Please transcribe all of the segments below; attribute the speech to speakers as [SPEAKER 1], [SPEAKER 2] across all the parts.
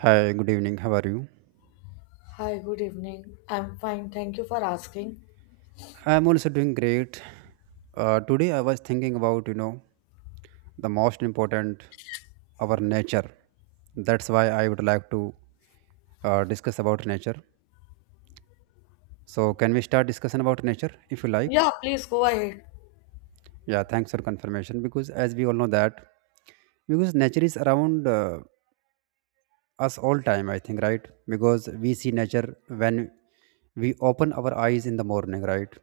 [SPEAKER 1] Hi, good evening. How are you?
[SPEAKER 2] Hi, good evening. I'm fine. Thank you for asking.
[SPEAKER 1] I'm also doing great. Today I was thinking about, the most important, our nature. That's why I would like to discuss about nature. So can we start discussion about nature if you like?
[SPEAKER 2] Yeah, please go ahead.
[SPEAKER 1] Yeah, thanks for confirmation because as we all know that because nature is around us all time, I think, right? Because we see nature when we open our eyes in the morning, right?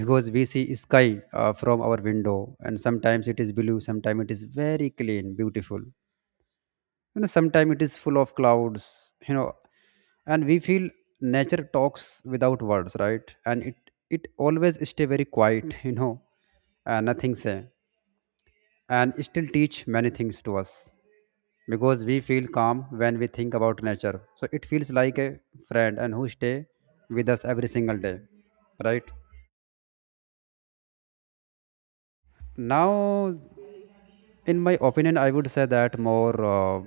[SPEAKER 1] Because we see sky from our window, and sometimes it is blue, sometimes it is very clean, beautiful, sometimes it is full of clouds, and we feel nature talks without words, right? And it always stay very quiet nothing say, and still teach many things to us, because we feel calm when we think about nature, so it feels like a friend and who stay with us every single day, right? Now, in my opinion, I would say that more,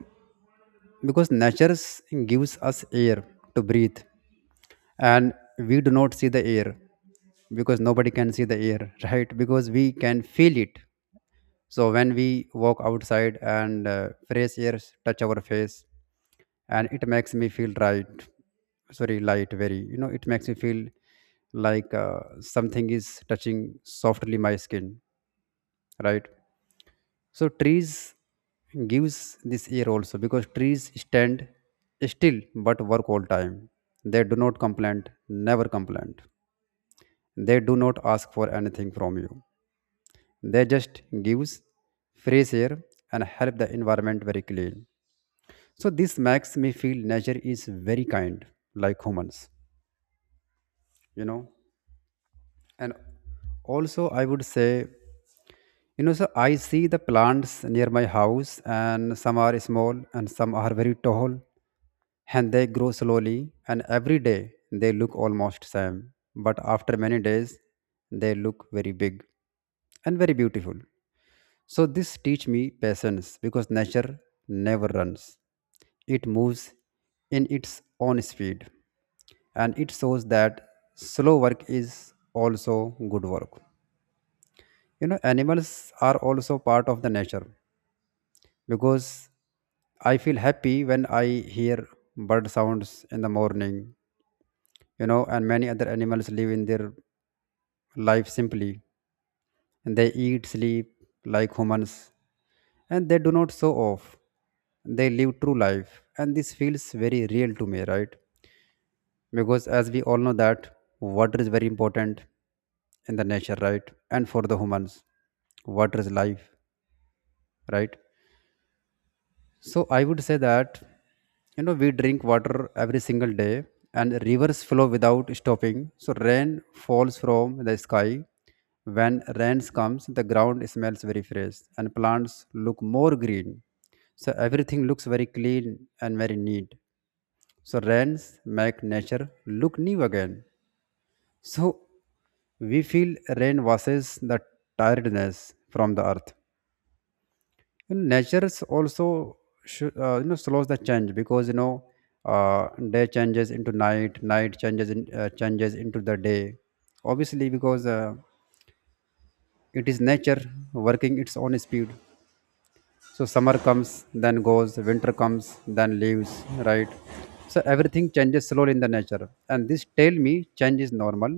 [SPEAKER 1] because gives us air to breathe, and we do not see the air, because nobody can see the air right? Because we can feel it. So when we walk outside and fresh air touch our face, and it makes me feel light, very. You know, it makes me feel like something is touching softly my skin, right? So trees gives this air also, because trees stand still but work all time. They do not complain, never complain. They do not ask for anything from you, they just gives fresh air and help the environment very clean. So this makes me feel nature is very kind, like humans, you know. And also I would say, you know, so I see the plants near my house, and some are small and some are very tall, and they grow slowly and every day they look almost same. But after many days they look very big and very beautiful. So this teach me patience, because nature never runs. It moves in its own speed, and it shows that slow work is also good work. You know, animals are also part of the nature, because I feel happy when I hear bird sounds in the morning, you know, and many other animals live in their life simply. They eat, sleep, like humans, and they do not show off. They live true life, and this feels very real to me, right? Because as we all know that water is very important in the nature, right? And for the humans, water is life, right? So I would say that, you know, we drink water every single day, and rivers flow without stopping. So rain falls from the sky. When rains comes, the ground smells very fresh and plants look more green. So everything looks very clean and very neat. So rains make nature look new again. So we feel rain washes the tiredness from the earth, and nature's also slows the change, because, day changes into night, night changes into the day. Obviously, because it is nature working its own speed. So summer comes, then goes, winter comes, then leaves, right? So everything changes slowly in the nature, and this tell me change is normal,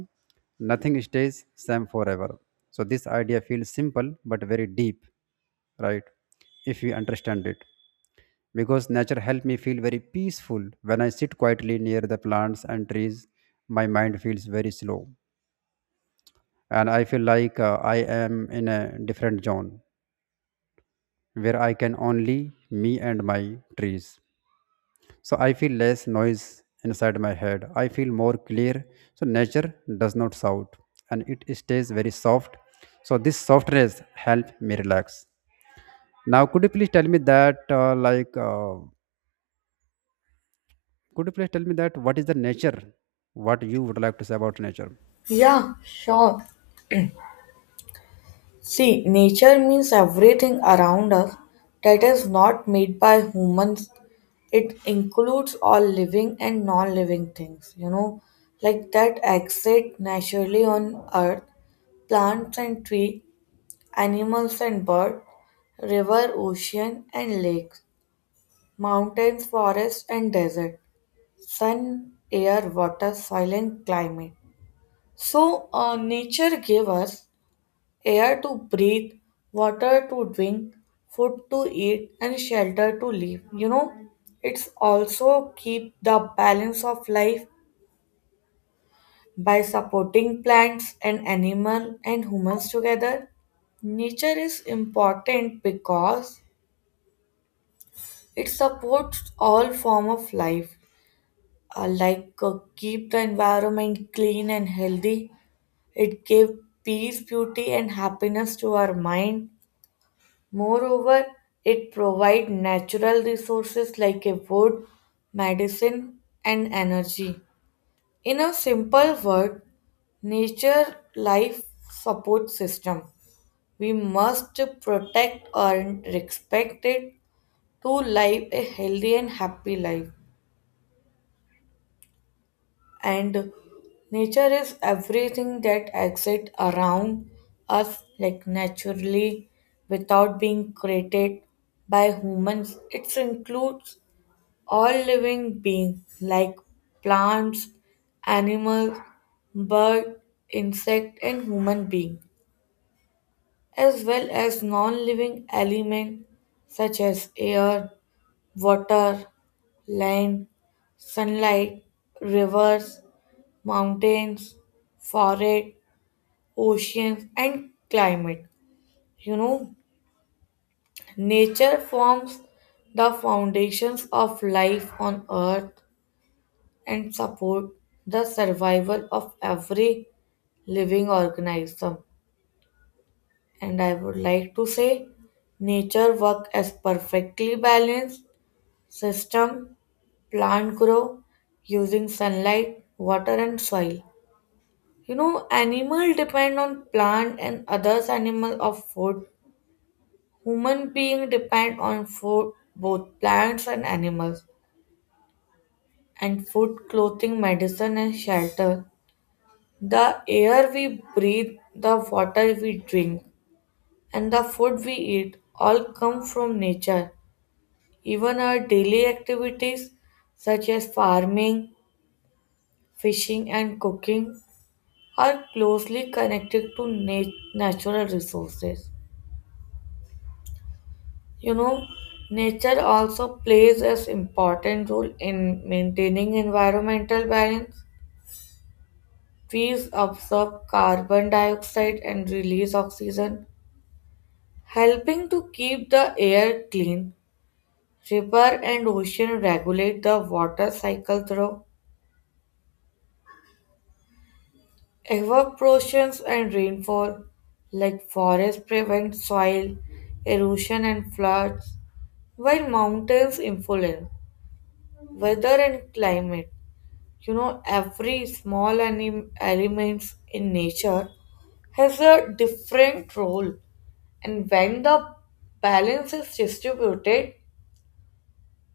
[SPEAKER 1] nothing stays same forever. So this idea feels simple but very deep, right, if we understand it. Because nature helped me feel very peaceful. When I sit quietly near the plants and trees, my mind feels very slow, and I feel like I am in a different zone where I can only me and my trees. So I feel less noise inside my head. I feel more clear. So nature does not shout, and it stays very soft. So this softness help me relax. Now could you please tell me that could you please tell me that what is the nature? What you would like to say about nature?
[SPEAKER 2] Yeah, sure. See, nature means everything around us that is not made by humans. It includes all living and non living things, like that exist naturally on earth plants and tree, animals and bird, river, ocean and lakes, mountains, forests and desert. Sun, air, water, soil, and climate. So, nature gave us air to breathe, water to drink, food to eat, and shelter to live. You know, it's also keep the balance of life by supporting plants and animal and humans together. Nature is important because it supports all form of life, like keep the environment clean and healthy. It gave peace, beauty, and happiness to our mind. Moreover, it provided natural resources like a wood, medicine, and energy. In a simple word, nature life support system. We must protect and respect it to live a healthy and happy life. And nature is everything that exists around us, like naturally, without being created by humans. It includes all living beings like plants, animals, bird, insect and human being, as well as non-living element such as air, water, land, sunlight, rivers, mountains, forest, oceans, and climate. You know, nature forms the foundations of life on earth and support the survival of every living organism. And I would like to say nature work as perfectly balanced system. Plant grow using sunlight, water and soil. You know, animal depend on plant and others animal of food. Human being depend on food, both plants and animals, and food, clothing, medicine, and shelter. The air we breathe, the water we drink, and the food we eat all come from nature. Even our daily activities, such as farming, fishing, and cooking, are closely connected to natural resources. You know, nature also plays as important role in maintaining environmental balance. Trees absorb carbon dioxide and release oxygen, helping to keep the air clean. River and ocean regulate the water cycle through evaporation and rainfall, like forests prevent soil erosion and floods, while mountains influence weather and climate. You know, every small elements in nature has a different role, and when the balance is distributed,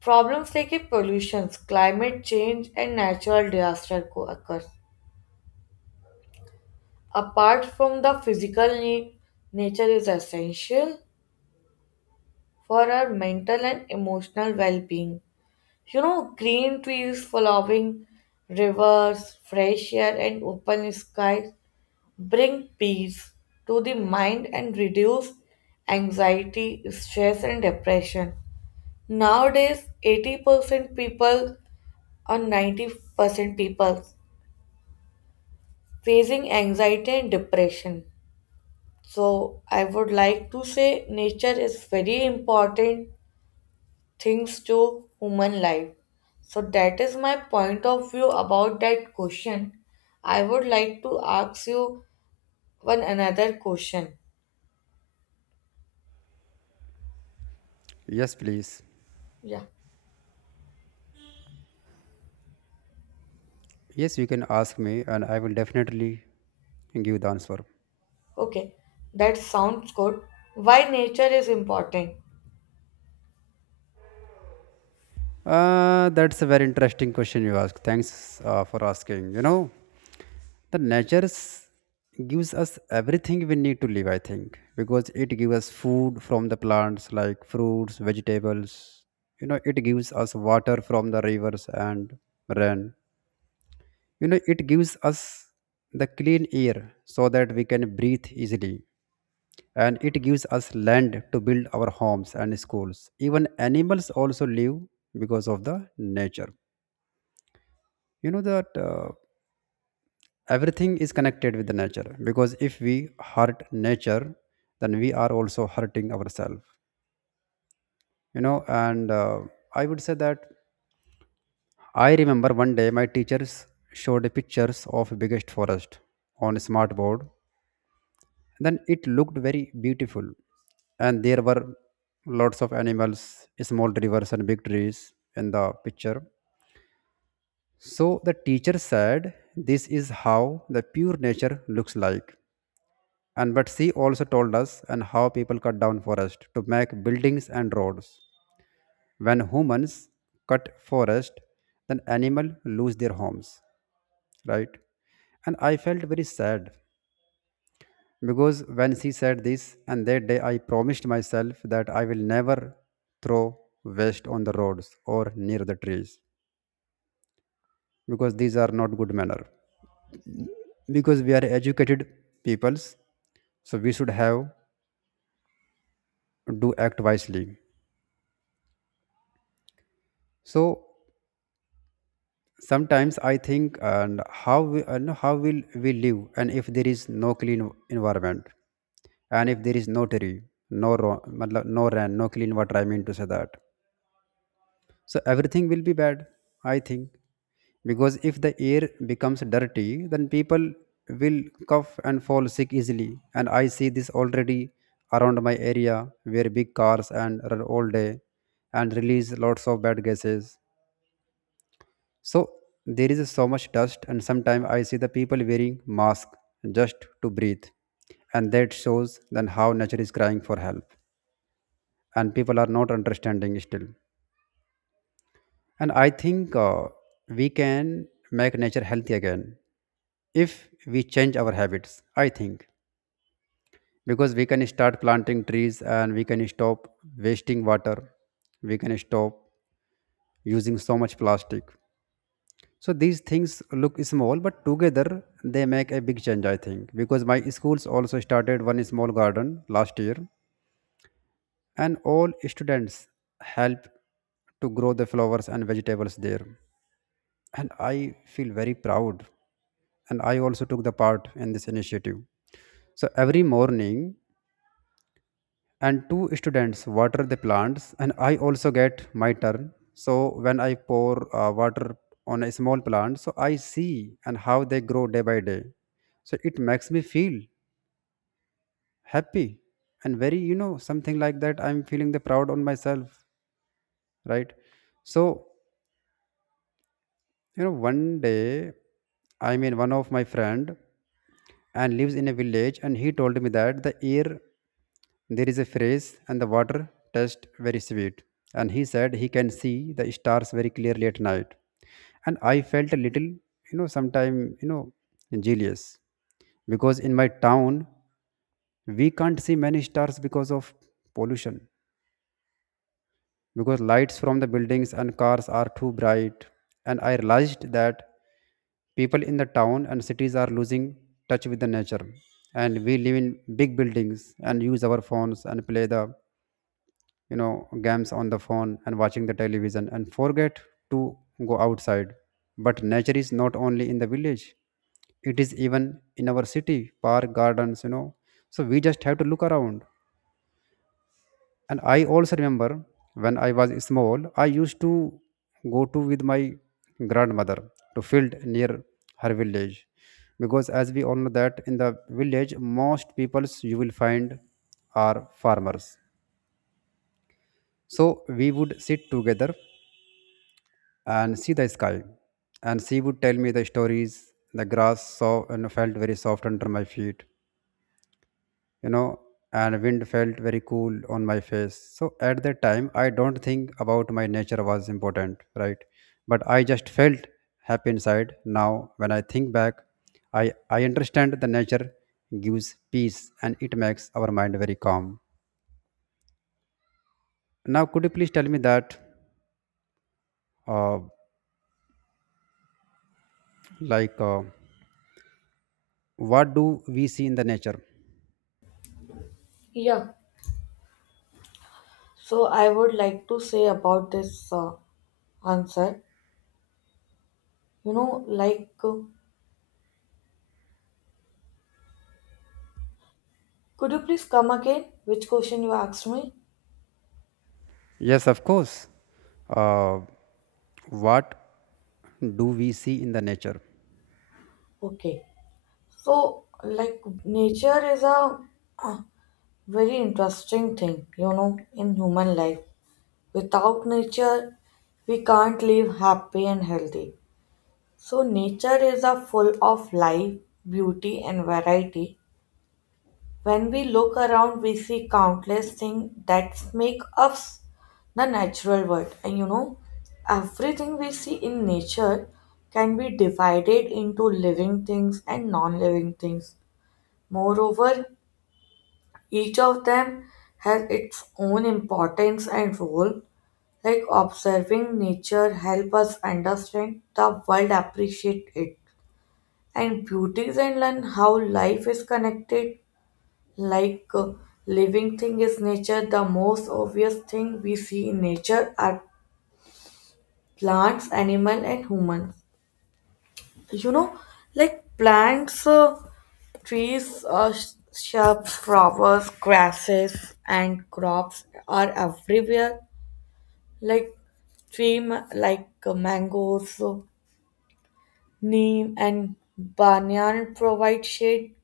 [SPEAKER 2] problems like pollution, climate change and natural disaster occur. Apart from the physical need, nature is essential for our mental and emotional well-being. You know, green trees, flowing rivers, fresh air and open skies bring peace to the mind and reduce anxiety, stress and depression. Nowadays, 80% people or 90% people facing anxiety and depression. So I would like to say nature is very important things to human life. So that is my point of view about that question. I would like to ask you one another question.
[SPEAKER 1] Yes, please.
[SPEAKER 2] Yeah.
[SPEAKER 1] Yes, you can ask me and I will definitely give the answer.
[SPEAKER 2] Okay, that sounds good. Why nature is important?
[SPEAKER 1] That's a very interesting question you ask. Thanks for asking. You know, the nature gives us everything we need to live, I think, because it gives us food from the plants, like fruits, vegetables, you know. It gives us water from the rivers and rain, you know. It gives us the clean air so that we can breathe easily, and it gives us land to build our homes and schools. Even animals also live because of the nature, you know. That, everything is connected with the nature, because if we hurt nature, then we are also hurting ourselves, you know. And I would say that I remember one day my teachers showed pictures of biggest forest on a smart board. Then it looked very beautiful, and there were lots of animals, small rivers and big trees in the picture. So the teacher said, this is how the pure nature looks like. And but she also told us and how people cut down forest to make buildings and roads. When humans cut forest, then animal lose their homes, right? And I felt very sad, because when she said this, and that day I promised myself that I will never throw waste on the roads or near the trees, because these are not good manner. Because we are educated peoples, so we should have do act wisely. So sometimes I think and how we, and how will we live and if there is no clean environment, and if there is no tree, no ro- matlab, no ran, no clean water, I mean to say that, so everything will be bad, I think. Because if the air becomes dirty, then people will cough and fall sick easily, and I see this already around my area, where big cars and run all day and release lots of bad gases. So there is so much dust, and sometimes I see the people wearing masks just to breathe, and that shows then how nature is crying for help, and people are not understanding still. And I think, we can make nature healthy again if we change our habits, I think. Because we can start planting trees, and we can stop wasting water, we can stop using so much plastic. So these things look small, but together they make a big change, I think, because my schools also started one small garden last year, and all students help to grow the flowers and vegetables there. And I feel very proud. And I also took the part in this initiative. So every morning, and two students water the plants, and I also get my turn. So when I pour water on a small plant, so I see and how they grow day by day. So it makes me feel happy and very, you know, something like that, I'm feeling the proud on myself, right? So, one day, I mean, one of my friend and lives in a village, and he told me that the air there is a phrase, and the water tastes very sweet, and he said he can see the stars very clearly at night. And I felt a little, you know sometime you know jealous, because in my town we can't see many stars because of pollution, because lights from the buildings and cars are too bright. And I realized that people in the town and cities are losing touch with the nature. And we live in big buildings and use our phones and play the, games on the phone and watching the television, and forget to go outside. But nature is not only in the village; it is even in our city, park, gardens. You know, so we just have to look around. And I also remember when I was small, I used to go to with my grandmother to field near her village. Because as we all know that in the village, most peoples you will find are farmers. So we would sit together and see the sky, and she would tell me the stories. The grass so and felt very soft under my feet, you know, and wind felt very cool on my face. So at that time I don't think about my nature was important, right? But I just felt happy inside. Now when I think back, i I understand the nature gives peace, and it makes our mind very calm. Now could you please tell me that uh, like uh, what do we see in the nature?
[SPEAKER 2] Yeah, so I would like to say about this answer. You know, like, uh, could you please come again? Which question you asked me?
[SPEAKER 1] Yes, of course. Uh, what do we see in the nature?
[SPEAKER 2] Okay, so like, nature is a very interesting thing, you know, in human life. Without nature, we can't live happy and healthy. So, nature is a full of life, beauty, and variety. When we look around, we see countless things that make us the natural world. And you know, everything we see in nature can be divided into living things and non living things. Moreover, each of them has its own importance and role. Like observing nature help us understand the world, appreciate it, and beauties and learn how life is connected, like living thing is nature. The most obvious thing we see in nature are plants, animal and humans. You know, like plants, trees, shrubs, flowers, grasses and crops are everywhere, like like mangoes, neem and banyan provide shade.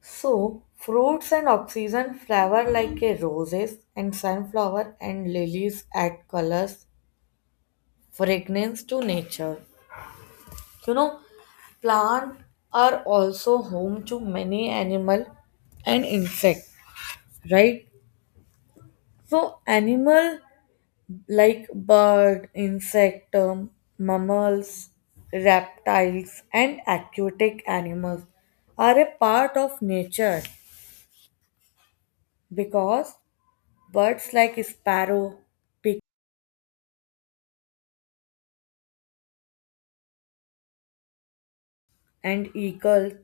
[SPEAKER 2] So, fruits and oxygen flower like a roses and sunflower and lilies add colors, fragrance to nature. You know, plants are also home to many animal and insect, right? So, animal like bird, insect, mammals, reptiles, and aquatic animals are a part of nature, because birds like sparrow, and eagles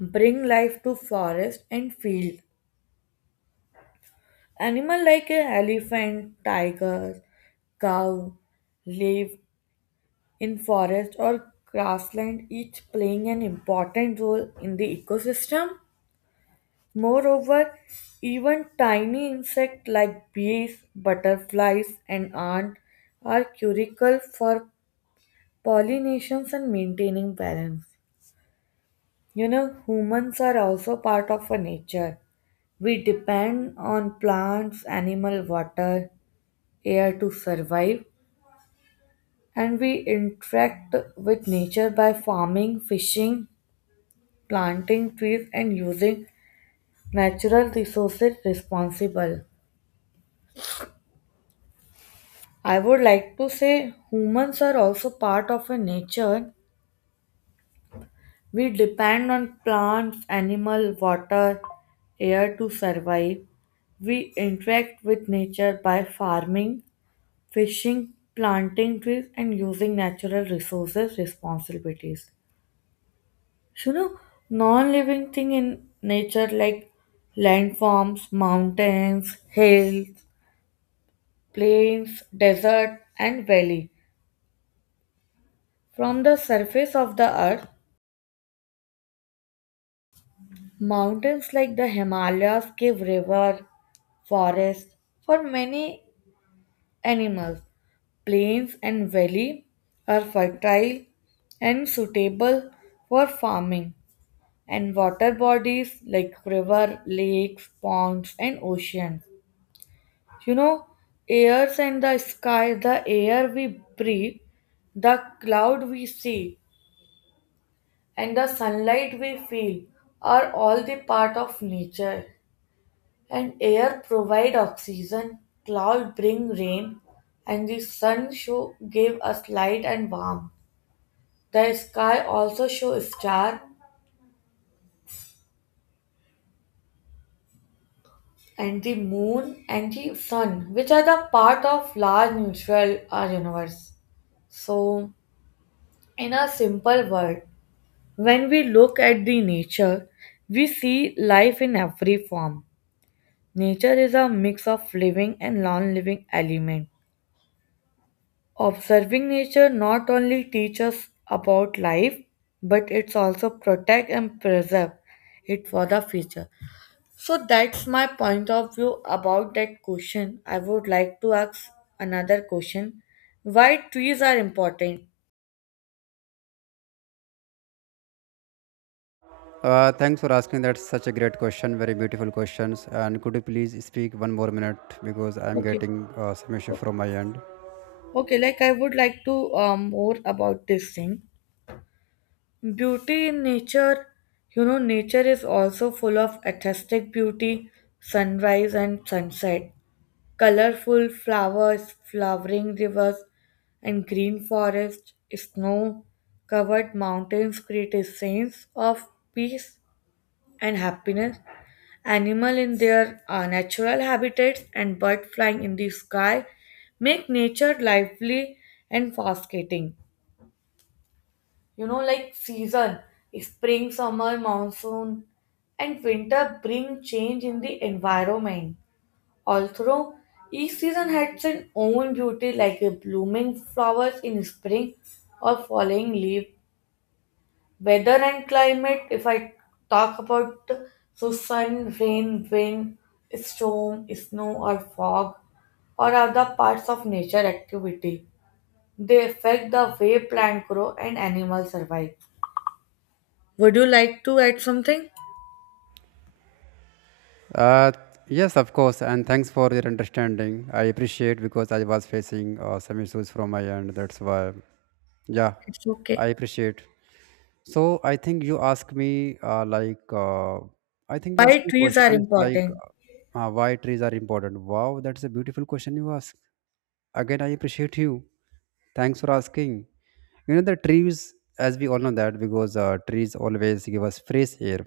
[SPEAKER 2] bring life to forest and field. Animals like an elephant, tiger, cow live in forest or grassland, each playing an important role in the ecosystem. Moreover, even tiny insects like bees, butterflies, and ants are critical for pollinations and maintaining balance. You know, humans are also part of a nature. We depend on plants, animal, water, air to survive, and we interact with nature by farming, fishing, planting trees, and using natural resources responsibly. I would like to say humans are also part of a nature. We depend on plants, animal, water, air to survive. We interact with nature by farming, fishing, planting trees, and using natural resources responsibilities. You know, non living thing in nature like landforms, mountains, hills, plains, desert, and valley. From the surface of the earth, mountains like the Himalayas give river, forest for many animals. Plains and valley are fertile and suitable for farming. And water bodies like river, lakes, ponds, and oceans. You know, airs and the sky, the air we breathe, the cloud we see, and the sunlight we feel are all the part of nature. And air provide oxygen, cloud bring rain, and the sun show give us light and warmth. The sky also show star and the moon and the sun, which are the part of large neutral universe. So, in a simple word, when we look at the nature, we see life in every form. Nature is a mix of living and non-living element. Observing nature not only teaches about life, but it's also protect and preserve it for the future. So that's my point of view about that question. I would like to ask another question. Why trees are important?
[SPEAKER 1] Thanks for asking. That's such a great question. Very beautiful questions. And could you please speak one more minute, because I'm
[SPEAKER 2] Okay.
[SPEAKER 1] getting some issue
[SPEAKER 2] o-
[SPEAKER 1] from my end.
[SPEAKER 2] Okay, like I would like to more about this thing. Beauty in nature, you know, nature is also full of aesthetic beauty, sunrise and sunset, colorful flowers, flowering rivers, and green forest, snow covered mountains create a sense of peace and happiness. Animal in their natural habitats and bird flying in the sky make nature lively and fascinating. You know, like season, spring, summer, monsoon, and winter bring change in the environment. Although each season has its own beauty, like a blooming flowers in spring or falling leaf. Weather and climate, if I talk about, so sun, rain, wind, storm, snow or fog or other parts of nature activity. They affect the way plants grow and animals survive. Would you like to add something?
[SPEAKER 1] Uh, yes, of course. And thanks for your understanding. I appreciate, because I was facing some issues from my end. That's why. Yeah,
[SPEAKER 2] It's
[SPEAKER 1] I
[SPEAKER 2] okay.
[SPEAKER 1] appreciate. So I think you ask me I think you ask
[SPEAKER 2] Why
[SPEAKER 1] me
[SPEAKER 2] trees are
[SPEAKER 1] questions like
[SPEAKER 2] important?
[SPEAKER 1] uh, why trees are important. Wow, that's a beautiful question you ask. Again, I appreciate you. Thanks for asking. You know the trees, as we all know that because trees always give us fresh air.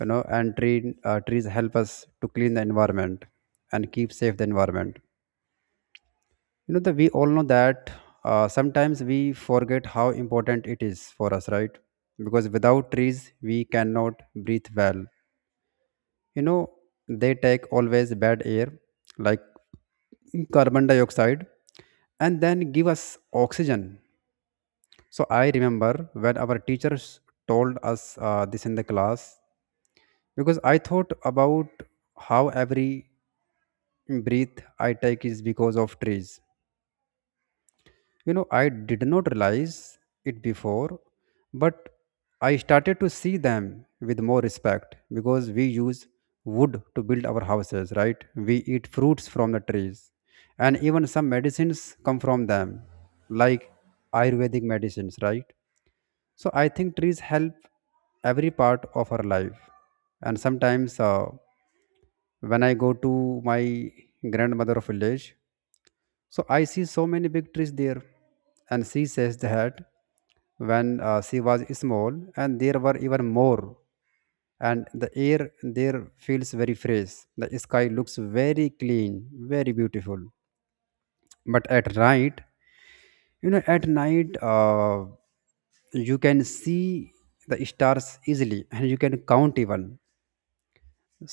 [SPEAKER 1] You know, and trees help us to clean the environment and keep safe the environment, you know that we all know that sometimes we forget how important it is for us, right? Because without trees we cannot breathe well, you know. They take always bad air like carbon dioxide and then give us oxygen. So I remember when our teachers told us this in the class, because I thought about how every breath I take is because of trees. You know, I did not realize it before, but I started to see them with more respect because we use wood to build our houses, right? We eat fruits from the trees, and even some medicines come from them, like Ayurvedic medicines, right? So I think trees help every part of our life. And sometimes when I go to my grandmother village, so I see so many big trees there. And she says that when she was small, and there were even more. And the air there feels very fresh. The sky looks very clean, very beautiful. But at night, you know, at night, you can see the stars easily and you can count even.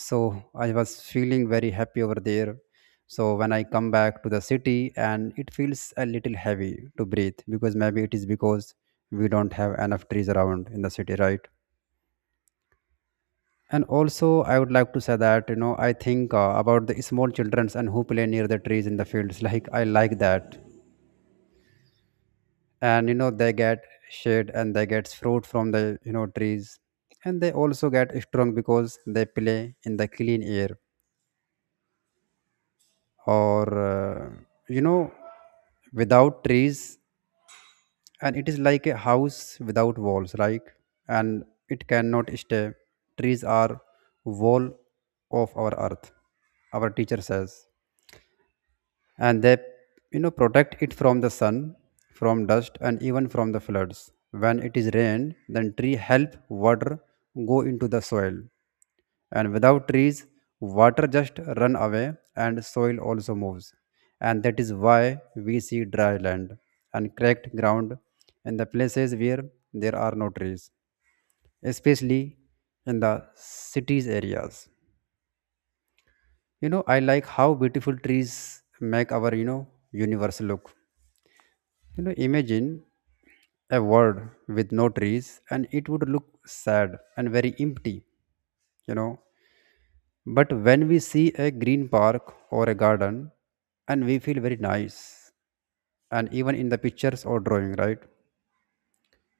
[SPEAKER 1] So I was feeling very happy over there. So when I come back to the city and it feels a little heavy to breathe, because maybe it is because we don't have enough trees around in the city, right? And also I would like to say that, you know, I think about the small childrens and who play near the trees in the fields like I like that. And you know they get shade and they get fruit from the, you know, trees, and they also get strong because they play in the clean air. Or uh, you know without trees, and it is like a house without walls, right? And it cannot stay. Trees are wall of our earth, our teacher says, and they, you know, protect it from the sun, from dust and even from the floods. When it is rain, then tree help water go into the soil. And without trees, water just run away and soil also moves. And that is why we see dry land and cracked ground in the places where there are no trees, especially in the cities areas. You know, I like how beautiful trees make our, you know, universe look. You know, imagine a world with no trees and it would look sad and very empty, you know. But when we see a green park or a garden, and we feel very nice, and even in the pictures or drawing, right?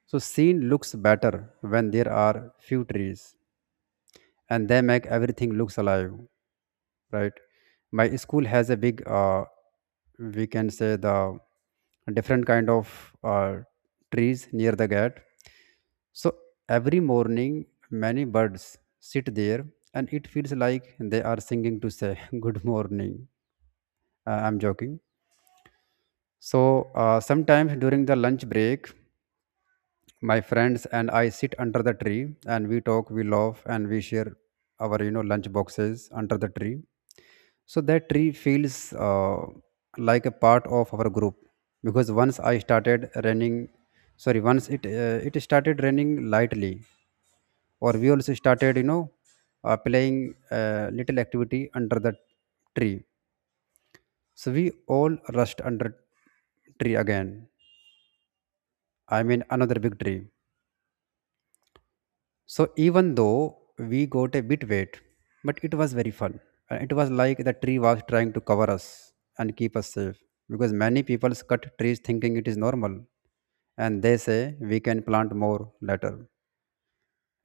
[SPEAKER 1] So scene looks better when there are few trees and they make everything looks alive. Right. My school has a big, we can say, the different kind of, trees near the gate. So every morning many birds sit there and it feels like they are singing to say good morning. I'm joking. So sometimes during the lunch break, my friends and I sit under the tree and we talk, we laugh, and we share our, you know, lunch boxes under the tree. So that tree feels like a part of our group. Because once I started running, sorry, once it started raining lightly, or we also started, you know, playing little activity under the tree. So we all rushed under tree again, I mean another big tree. So even though we got a bit wet, but it was very fun. And it was like the tree was trying to cover us and keep us safe. Because many people cut trees thinking it is normal, and they say we can plant more later.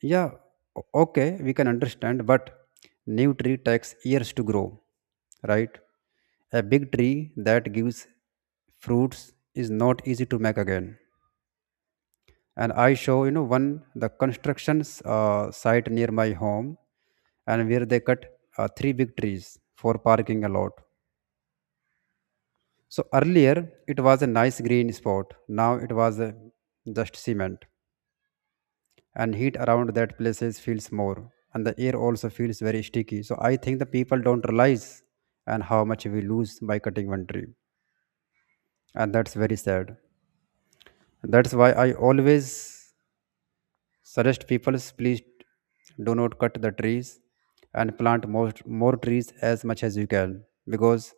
[SPEAKER 1] Yeah, okay, we can understand, but new tree takes years to grow, right? A big tree that gives fruits is not easy to make again. And I show, you know, one the constructions site near my home, and where they cut three big trees for parking a lot. So earlier it was a nice green spot, now it was just cement, and heat around that places feels more, and the air also feels very sticky. So I think the people don't realize and how much we lose by cutting one tree, and that's very sad. That's why I always suggest people, please do not cut the trees and plant more, more trees as much as you can, because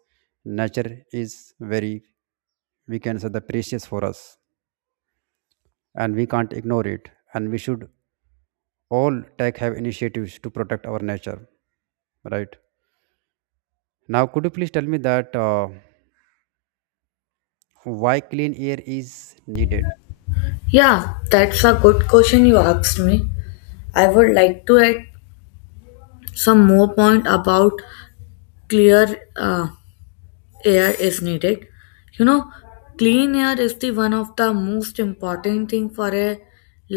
[SPEAKER 1] nature is very, we can say, the precious for us, and we can't ignore it, and we should all take have initiatives to protect our nature, right? Now could you please tell me that why clean air is needed?
[SPEAKER 2] Yeah, that's a good question you asked me. I would like to add some more point about clear air is needed. You know, clean air is the one of the most important thing for a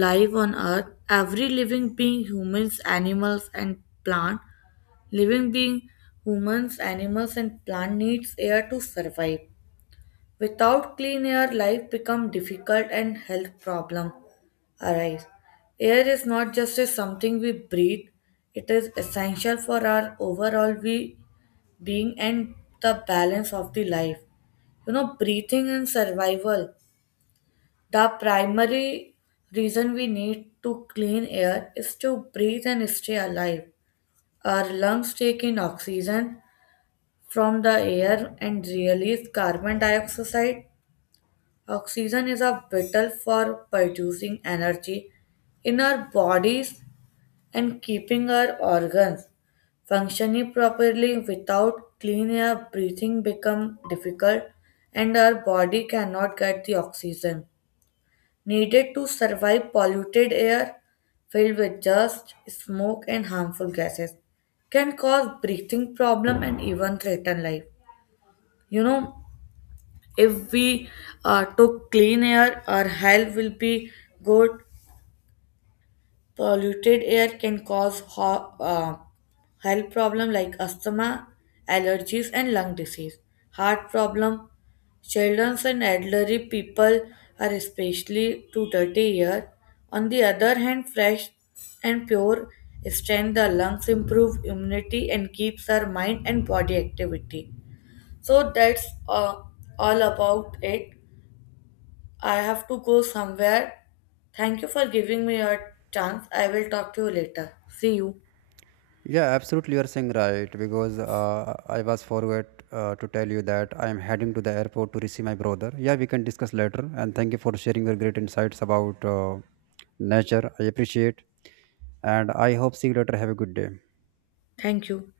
[SPEAKER 2] life on earth. Every living being, humans, animals and plant living being humans, animals and plant needs air to survive. Without clean air, life becomes difficult and health problems arise. Air is not just a something we breathe, it is essential for our overall we being and the balance of the life. You know, breathing and survival. The primary reason we need to clean air is to breathe and stay alive. Our lungs take in oxygen from the air and release carbon dioxide. Oxygen is a vital for producing energy in our bodies and keeping our organs functioning properly. Without clean air, breathing becomes difficult and our body cannot get the oxygen needed to survive. Polluted air filled with dust, smoke and harmful gases can cause breathing problem and even threaten life. You know, if we took clean air, our health will be good. Polluted air can cause health problem like asthma, allergies, and lung disease. Heart problem. Children and elderly people are especially to dirty air. On the other hand, fresh and pure strengthen the lungs, improve immunity, and keeps our mind and body activity. So that's all about it. I have to go somewhere. Thank you for giving me a chance. I will talk to you later. See you.
[SPEAKER 1] Yeah, absolutely, you're saying right, because I was forgot to tell you that I am heading to the airport to receive my brother. Yeah, we can discuss later. And thank you for sharing your great insights about nature. I appreciate, and I hope see you later. Have a good day.
[SPEAKER 2] Thank you.